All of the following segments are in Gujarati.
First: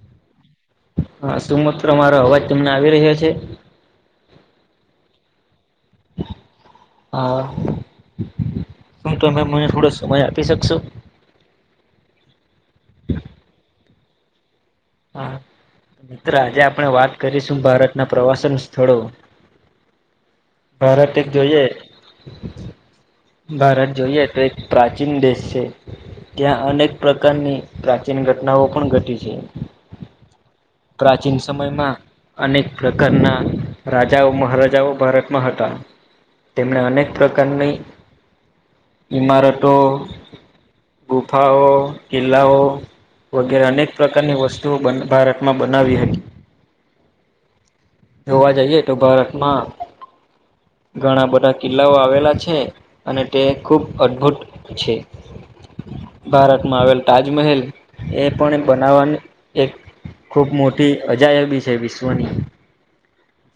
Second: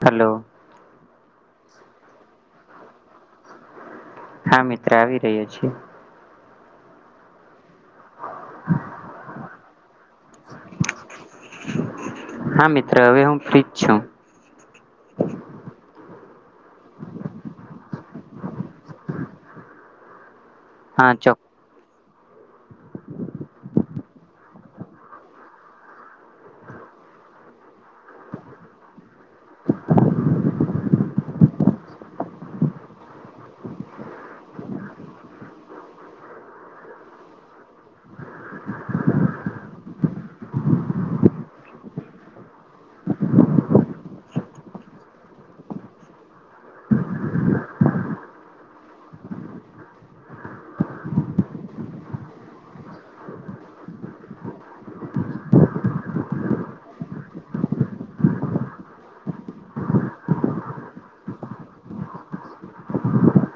હલો. હા શું મિત્ર મારો અવાજ તમને આવી રહ્યો છે. હા મિત્ર આવી રહ્યો છે. હા શું તો તમે મને થોડો સમય આપી શકશો હા મિત્ર હવે હું ફી જ છું હા મિત્ર આજે આપણે વાત કરીશું ભારતના પ્રવાસન સ્થળો હા ભારત એક ચોક જોઈએ ભારત જોઈએ તો એક પ્રાચીન દેશ છે. ત્યાં અનેક પ્રકારની પ્રાચીન ઘટનાઓ પણ ઘટી છે. પ્રાચીન સમયમાં અનેક પ્રકારના રાજાઓ મહારાજાઓ ભારતમાં હતા તેમણે અનેક પ્રકારની ઈમારતો ગુફાઓ કિલ્લાઓ વગેરે અનેક પ્રકારની વસ્તુ તો ભારતમાં બનાવી હતી જોવા જઈએ તો ભારત માં ઘણા બધા કિલ્લાઓ આવેલા છે અને તે ખૂબ અદભુત છે ભારતમાં આવેલ તાજમહેલ એ પણ બનાવાની એક ખૂબ મોટી અજાયબી છે વિશ્વની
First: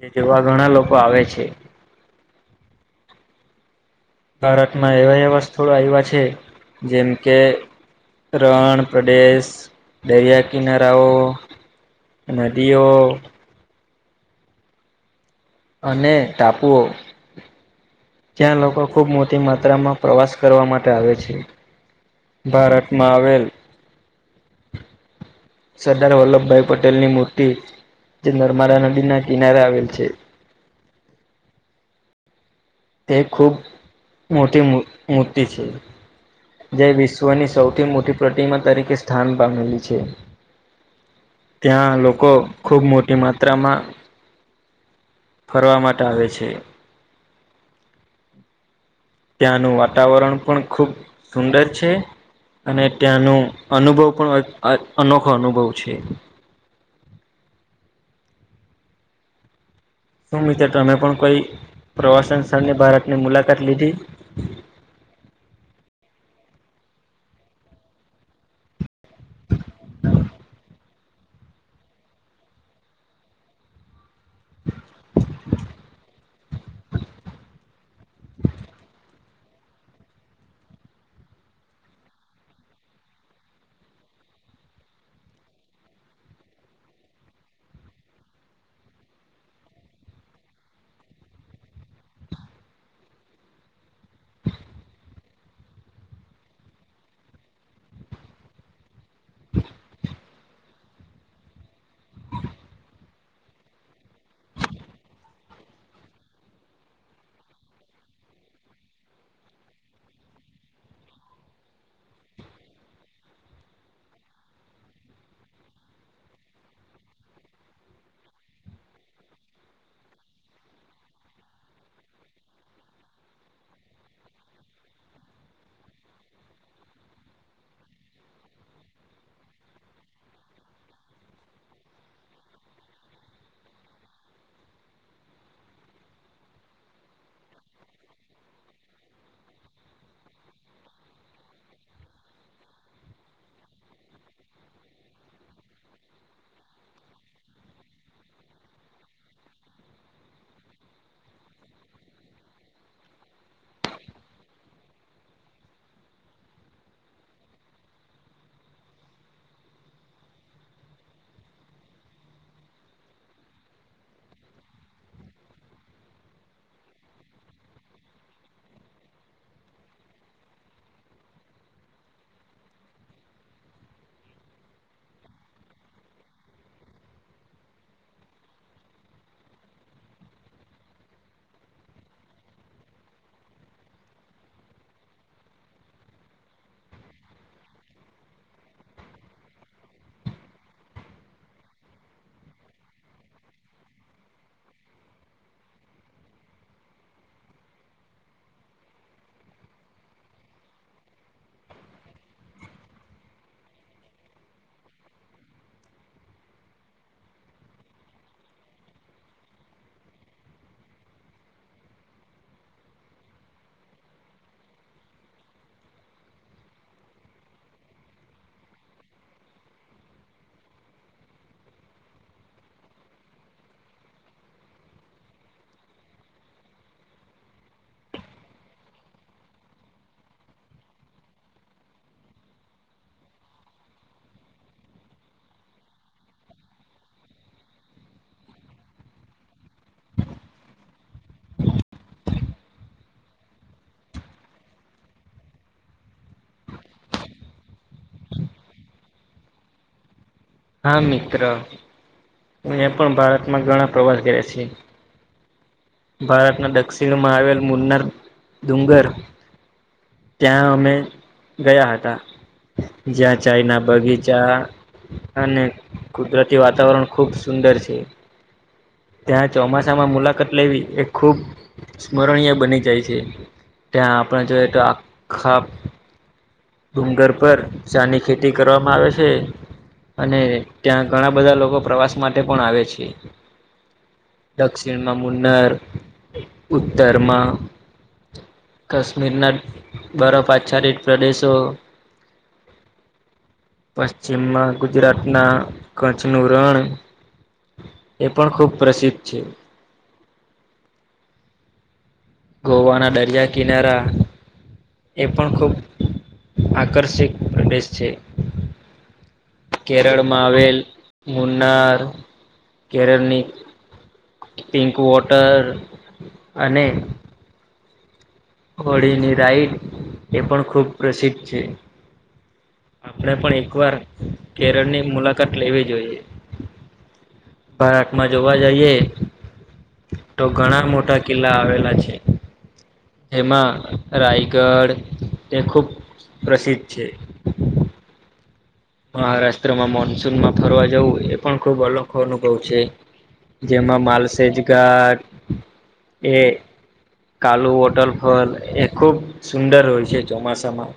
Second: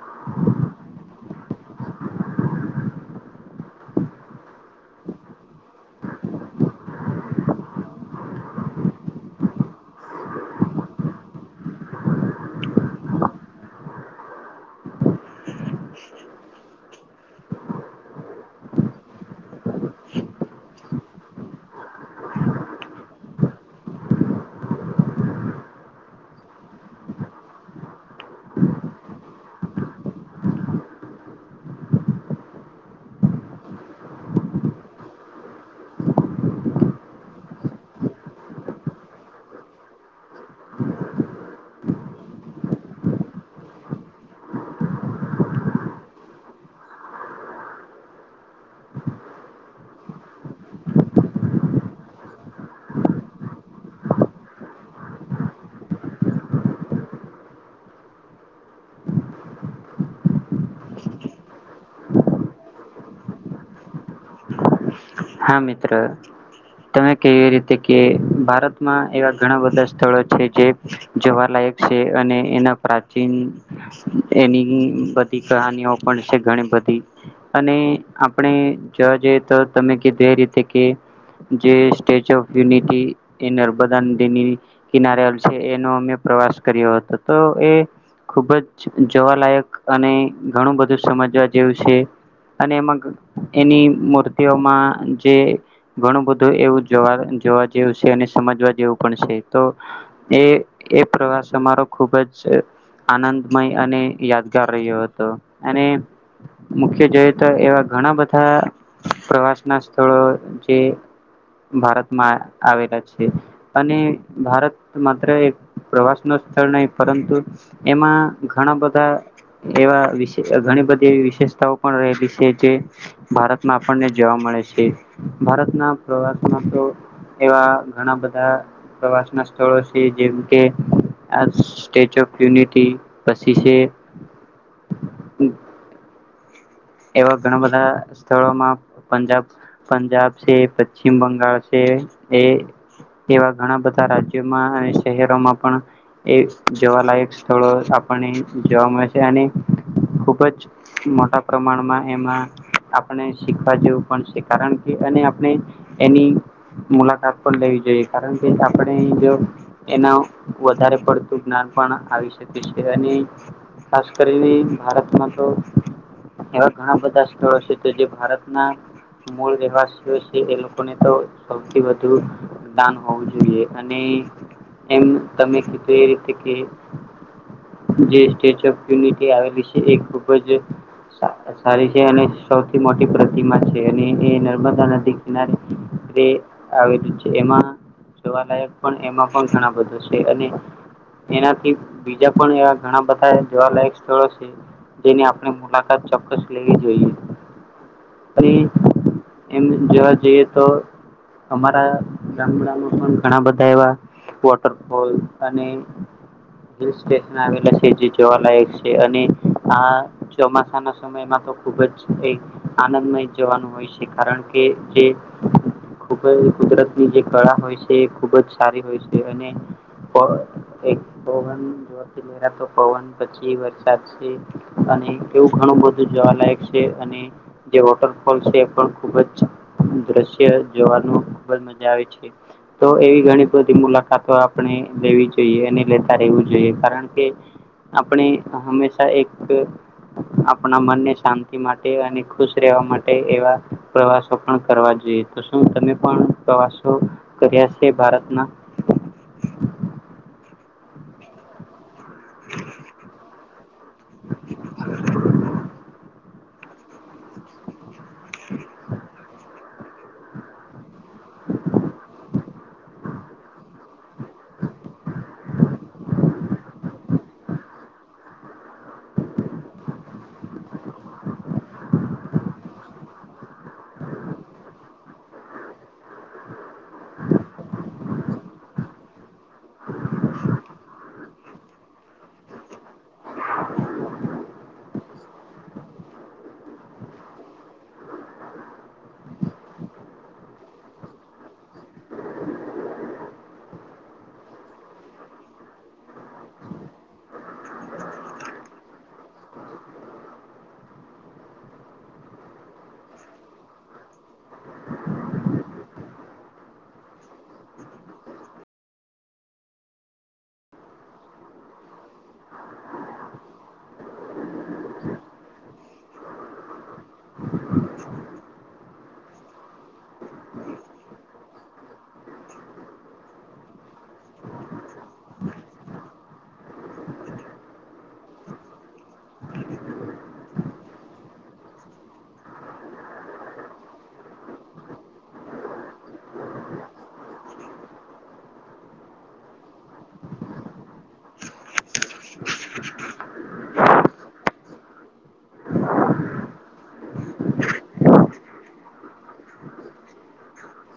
જે જોવા ઘણા લોકો આવે છે. ભારતમાં એવા એવા સ્થળો આવ્યા છે જેમ કે રણ પ્રદેશ દરિયા કિનારાઓ નદીઓ અને ટાપુઓ ત્યાં લોકો ખુબ મોટી માત્રામાં પ્રવાસ કરવા માટે આવે છે. ભારતમાં આવેલ સરદાર વલ્લભભાઈ પટેલ ની મૂર્તિ જે નર્મદા નદી ના કિનારે આવેલ છે. એ ખૂબ મોટી મૂર્તિ છે. જે વિશ્વની સૌથી મોટી પ્રતિમા તરીકે સ્થાન પામેલી છે. ત્યાં લોકો ખૂબ મોટી માત્રામાં ફરવા માટે આવે છે. ત્યાંનું વાતાવરણ પણ ખૂબ સુંદર છે અને ત્યાંનું અનુભવ પણ અ અ અનોખો અનુભવ છે શું મિત્રો તમે પણ કોઈ પ્રવાસન સ્થળની ભારતની મુલાકાત લીધી હા મિત્ર તમે કેવી રીતે કે ભારતમાં એવા ઘણા બધા સ્થળો છે જે જોવાલાયક છે અને એના પ્રાચીન એની બધી કહાનીઓ પણ છે ઘણી બધી અને આપણે જોવા જઈએ તો તમે કીધું એ રીતે કે જે સ્ટેચ્યુ ઓફ યુનિટી એ નર્મદા નદી ની કિનારે આવેલ છે એનો અમે પ્રવાસ કર્યો હતો તો એ ખુબ જ જોવાલાયક અને ઘણું બધું સમજવા જેવું છે. અને એમાં એની મૂર્તિઓમાં જે ઘણું બધું એવું જોવા જેવું છે અને સમજવા જેવું પણ છે તો એ એ પ્રવાસ અમારો ખુબ જ આનંદમય અને યાદગાર રહ્યો હતો અને મુખ્યત્ત્વે તો એવા ઘણા બધા પ્રવાસ ના સ્થળો જે ભારતમાં આવેલા છે. અને ભારત માત્ર એક પ્રવાસ નુ સ્થળ નહી પરંતુ એમાં ઘણા બધા એવા વિશે ઘણી બધી એવી વિશેષતાઓ પણ રહેલી છે જે ભારતમાં આપણને જોવા મળે છે ભારતના પ્રવાસમાં તો એવા ઘણા બધા પ્રવાસ ના સ્થળો છે જેમ કે આ સ્ટેચ્યુ ઓફ યુનિટી પછી છે. એવા ઘણા બધા સ્થળોમાં પંજાબ પંજાબ છે પશ્ચિમ બંગળ છે એ એવા ઘણા બધા રાજ્યોમાં અને શહેરોમાં પણ એ જોવાલાયક સ્થળો આપણને જોવા મળશે અને ખુબ જ મોટા પ્રમાણમાં એમાં આપણે શીખવા જેવું પણ છે કારણ કે અને આપણે એની મુલાકાત પણ લેવી જોઈએ કારણ કે આપણે જો એના વધારે પડતું જ્ઞાન પણ આવી શકે છે અને ખાસ કરીને ભારતમાં તો એવા ઘણા બધા સ્થળો છે તો જે ભારતના મૂળ રહેવાસીઓ છે એ લોકોને તો સૌથી વધુ દાન હોવું જોઈએ અને એમ તમે કીધું એ રીતે કે જે સ્ટેચ્યુ ઓફ યુનિટી આવેલી છે એ ખુબ જ સા સારી છે અને સૌથી મોટી પ્રતિમા છે અને એ નર્મદા નદી કિનારે એ આવેલું છે એમાં જોવાલાયક પણ એમાં પણ ઘણા બધૂ છે અને એનાથી બીજા પણ એવા ઘણા બધા જોવાલાયક સ્થળો છે જેની આપણે મુલાકાત કાત ચોક્કસ લેવી જોઈએ. [unintelligible] એમ જોવા જઈએ તો અમારા ગામડામાં પણ ઘણા બધા એવા વોટરફોલ અને હિલ સ્ટેશન આવેલા છે જે જોવાલાયક છે અને આ ચોમા ના સમયમાં તો ખુબ જ આનંદમય જવાનું હોય છે કારણ કે જે ખૂબ જ કુદરતની જે કળા હોય છે એ ખૂબ જ સારી હોય છે અને અ એક બોગન જો. તો પવન પછી વરસાદ છે અને એવું ઘણું બધું જોવાલાયક છે અને જે વોટરફોલ છે એ પણ ખુબ જ દ્રશ્ય જોવાનું ખુબ જ મજા આવે છે. તો એવી ઘણી બધી મુલાકાતો આપણે લેવી જોઈએ અને લેતા રહેવું જોઈએ કારણ કે આપણે હમેશા એક આપણા મનને શાંતિ માટે અને ખુશ રહેવા માટે એવા પ્રવાસો પણ કરવા જોઈએ. તો શું તમે પણ પ્રવાસો કર્યા છે ભારતના હા મિત્ર મેં પણ ભારતમાં ઘણા પ્રવાસ કર્યા છે ભારતના દક્ષિણમાં આવેલ મુન્નાર ડુંગર ત્યાં અમે ગયા હતા જ્યાં ચાયના બગીચા અને અને કુદરતી વાતાવરણ ખૂબ સુંદર છે ત્યાં ચોમાસામાં મુલાકાત લેવી એ ખૂબ સ્મરણીય બની જાય છે ત્યાં આપણે જોઈએ તો આખા ડુંગર પર ચાની ખેતી કરવામાં આવે છે. અને ત્યાં ઘણા બધા લોકો પ્રવાસ માટે પણ આવે છે. દક્ષિણમાં મુનર ઉત્તરમાં કશ્મીરના બરફ આચારિત પ્રદેશો પશ્ચિમ માં ગુજરાતના કચ્છનું રણ એ પણ ખુબ પ્રસિદ્ધ છે. ગોવાના દરિયા કિનારા એ પણ ખૂબ આકર્ષીક પ્રદેશ છે. કેરળમાં આવેલ મુનાર કેરળની પિંકવોટર અને હોળી ની રાઈટ એ પણ ખુબ પ્રસિદ્ધ છે. આપણે પણ એકવાર કેરળની મુલાકાત લેવી જોઈએ. ભારત માં જોવા જાઈએ તો ઘણા મોટા કિલ્લા આવેલા છે. એમાં રાયગઢ તે ખૂબ પ્રસિદ્ધ છે. મહારાષ્ટ્રમાં મોનસૂનમાં ફરવા જવું એ પણ ખુબ અનોખો અનુભવ છે. જેમાં માલસેજ ઘાટ એ કાલુ વોટરફોલ એ ખુબ સુંદર હોય છે ચોમાસામાં.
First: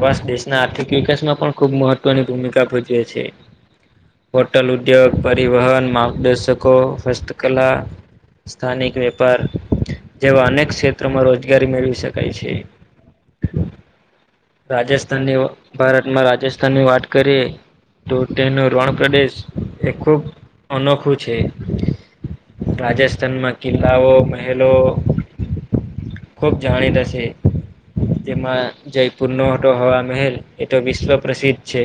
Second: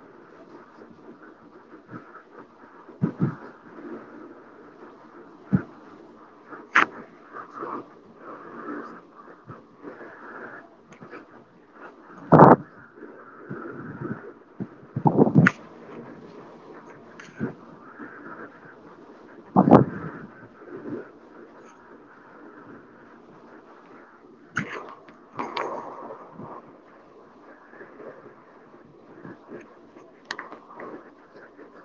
બસ [unintelligible] ના આર્થિક વિકાસમાં પણ ખુબ મહત્વની ભૂમિકા ભજવે છે. હોટલ ઉદ્યોગ, પરિવહન, માર્ગદર્શકો, હસ્તકલા સ્થાનિક વેપાર જેવા અનેક ક્ષેત્રોમાં રોજગારી મેળવી શકાય છે. રાજસ્થાનીઓ ભારતમાં રાજસ્થાનની વાત કરીએ તો તેનો રણ પ્રદેશ એ ખૂબ અનોખું છે. રાજસ્થાનમાં કિલ્લાઓ મહેલો ખુબ જાણીતા છે જેમાં જયપુર નો હવાનો મહેલ એ તો વિશ્વ પ્રસિદ્ધ છે.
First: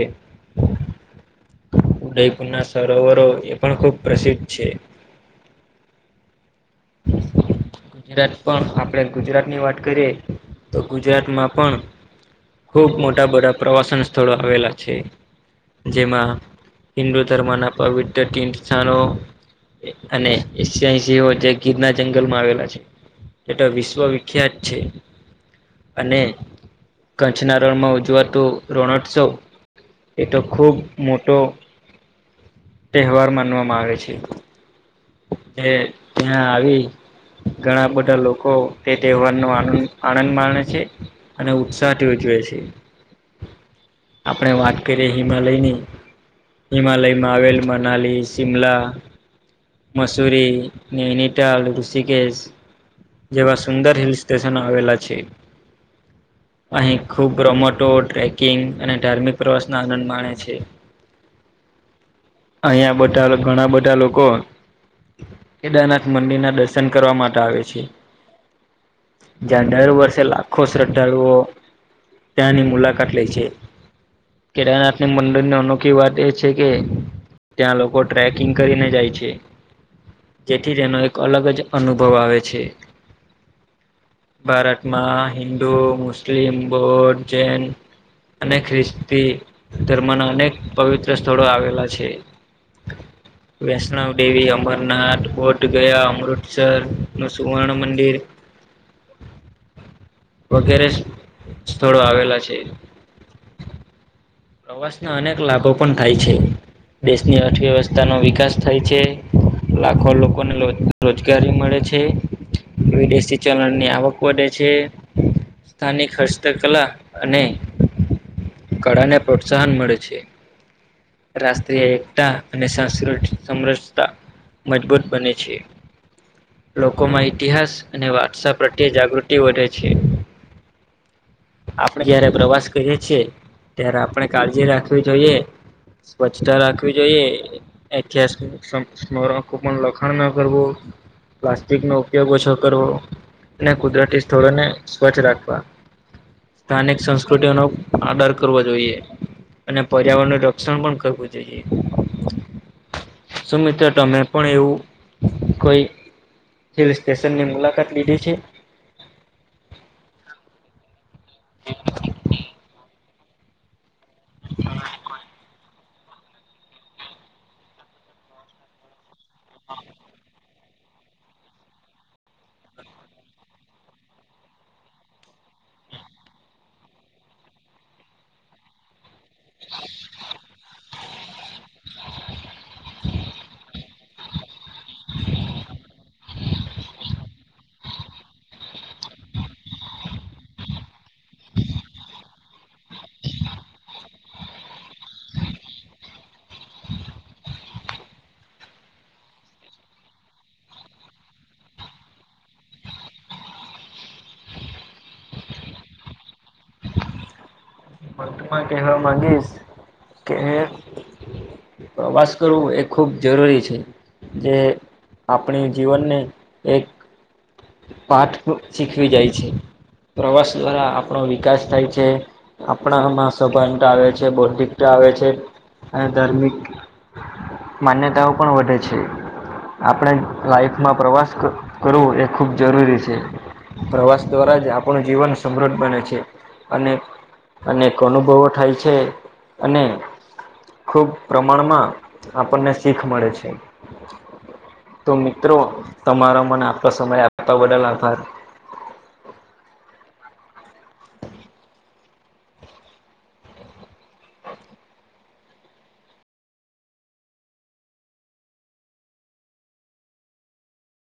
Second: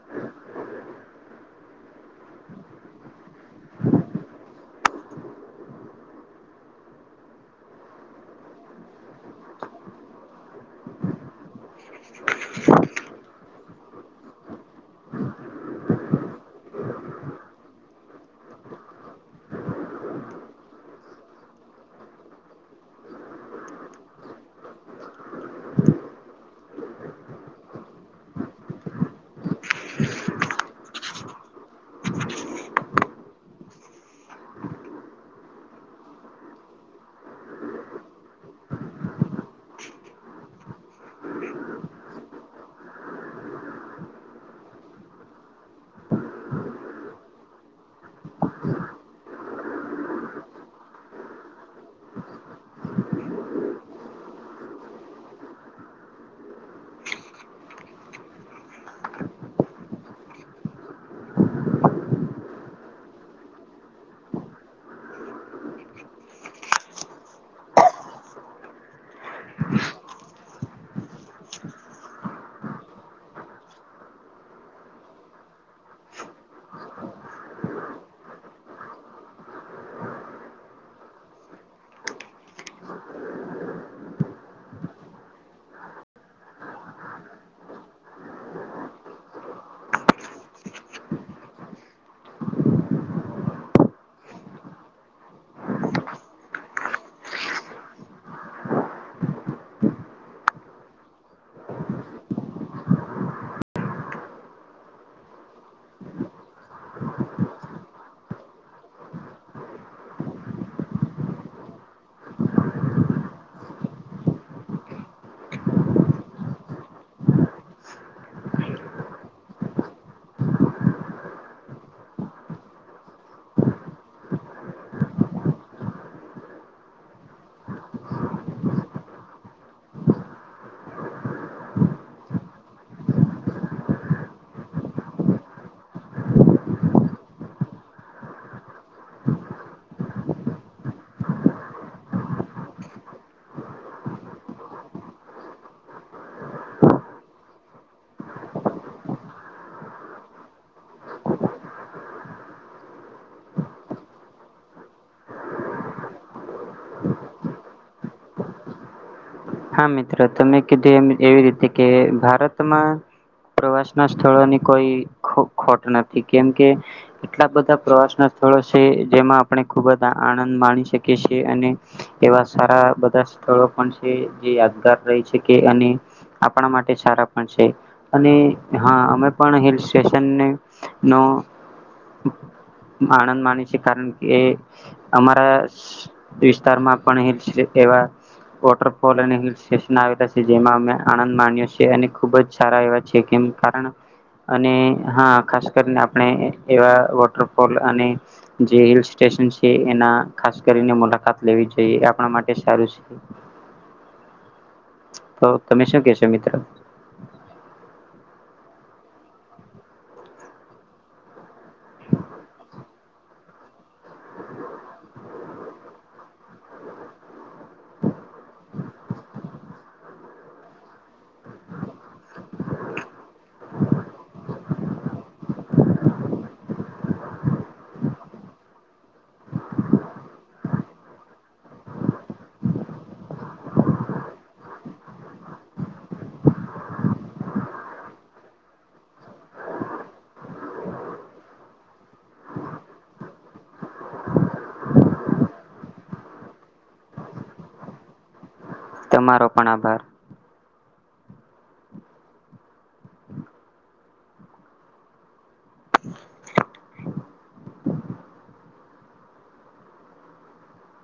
ઉદયપુર ના સરોવરો એ પણ ખુબ પ્રસિદ્ધ છે. [inaudible] ગુજરાત પણ આપણે ગુજરાત ની વાત કરીએ તો ગુજરાતમાં પણ ખુબ મોટા બધા પ્રવાસન સ્થળો આવેલા છે. જેમાં હિન્દુ ધર્મના પવિત્ર તીર્થ સ્થાનો અને એશિયાની જેવો જ એક ગીરના જંગલ માં આવેલા છે એતો વિશ્વ વિખ્યાત છે. અને કચ્છના રણમાં ઉજવાતો રણોત્સવ એ તો ખૂબ મોટો તહેવાર માનવામાં આવે છે. એ ત્યા આવી ઘણા બધા લોકો એ તહેવાર નો આનંદ આનંદ માણે છે. અને ઉત્સાહથી ઉજવે છે. આપણે વાત કરીએે હિમાલય ની હિમાલયમાં આવેલ મનાલી, શિમલા મસૂરી, નૈનીતાલ, ઋષિકેશ જેવા સુંદર હિલ સ્ટેશનો આવેલા છે. અહીં ખૂબ મોટો ટ્રેકિંગ અને ધાર્મિક પ્રવાસ ના આનંદ માણે છે. અહીંયા બધા ઘણા બધા લોકો કેદારનાથ મંદિર ના દર્શન કરવા માટે આવે છે. જ્યાં દર વર્ષે લાખો શ્રદ્ધાળુઓ ત્યાંની મુલાકાત લે છે. કેદારનાથના મંદિર ની અનોખી વાત એ છે કે ત્યાં લોકો ટ્રેકિંગ કરીને જાય છે. જેથી તેનો એક અલગ જ અનુભવ આવે છે. ભારતમાં હિન્દુ, મુસ્લિમ, બૌદ્ધ, જૈન અને ખ્રિસ્તી ધર્મના અનેક પવિત્ર સ્થળો આવેલા છે. વૈષ્ણવ દેવી હમ્મ. અમરનાથ, બોટ ગયા અમૃતસરનું સુવર્ણ મંદિર વગેરે સ્થળો આવેલા છે. પ્રવાસના અનેક લાભો પણ થાય છે દેશની અર્થવ્યવસ્થાનો વિકાસ થાય છે લાખો લોકોને લો રોજગારી મળે છે વિદેશી ચલણની આવક વધે છે. સ્થાનિક હસ્તકલા અને કળાને પ્રોત્સાહન મળે છે. રાષ્ટ્રીય એકતા અને સાસ્કૃત સમરસતા મજબૂત બને છે. લોકોમાં ઇતિહાસ અને વારસા પ્રત્યે જાગૃતિ વધે છે. આપડે જયારે પ્રવાસ કરીએ છીએ ત્યારે આપણે કાળજી રાખવી જોઈએ. સ્વચ્છતા રાખવી જોઈએ. ઐતિહાસિક સ્મ સ્મરકો પર લખાણ ના કરવું પ્લાસ્ટિકનો ઉપયોગ ઓછો કરવો ને કુદરતી સ્થળોને સ્વચ્છ રાખવા સ્થાનિક સંસ્કૃતિઓનો આદર કરવો જોઈએ અને પર્યાવરણનું રક્ષણ પણ કરવું જોઈએ. શું મિત્ર તમે પણ એવું કઈ હિલ સ્ટેશનની મુલાકાત લીધી છે? હા મિત્ર, તમે કીધું એમ એવી રીતે કે ભારતમાં પ્રવાસના સ્થળોની કોઈ ખોટ નથી કેમ કે એટલા બધા પ્રવાસના સ્થળો છે જેમાં આપણે ખુબ જ આનંદ માણી શકીએ છીએ અને એવા સારા બધા સ્થળો પણ છે જે યાદગાર રઈ છે કે અને આપણા માટે સારા પણ છે, અને હા અમે પણ હિલ સ્ટેશનની નો આનંદ માને છે કારણ કે, અમારા વિસ્તારમાં પણ હિલ્સ એવા વોટર ફોલ અને હિલ સ્ટેશન આવેલા છે, જેમાં અમે આનંદ માણીયે છીએ અને ખુબ જ સારા એવા છે કેમ કારણ અને હા, ખાસ કરીને આપણે એવા વોટરફોલ અને જે હિલ સ્ટેશન છે એના ખાસ કરીને મુલાકાત લેવી જોઈએ, આપણા માટે સારું છે. તો તમે શું કેશો મિત્ર? [unintelligible] કેહવા માગીસ કે પ્રવાસ કરવું એ ખુબ જરૂરી છે, જે આપણે જીવનને એક પાઠ શીખવી જાય છે, પ્રવાસ દ્વારા આપણો વિકાસ થાય છે આપણામાં સભાનતા આવે છે, બૌદ્ધિકતા આવે છે, અને ધાર્મિક માન્યતાઓ પણ વધે છે. આપણે લાઈફમાં પ્રવાસ કરવો એ ખૂબ જરૂરી છે. પ્રવાસ દ્વારા જ આપણું જીવન સમૃદ્ધ બને છે, અને અનેક અનુભવો થાય છે અને ખુબ પ્રમાણમાં આપણને શીખ મળે છે. તો મિત્રો, તમારો મને આટલો સમયે આપવા બદલ આભાર. તમારો પણ આભાર.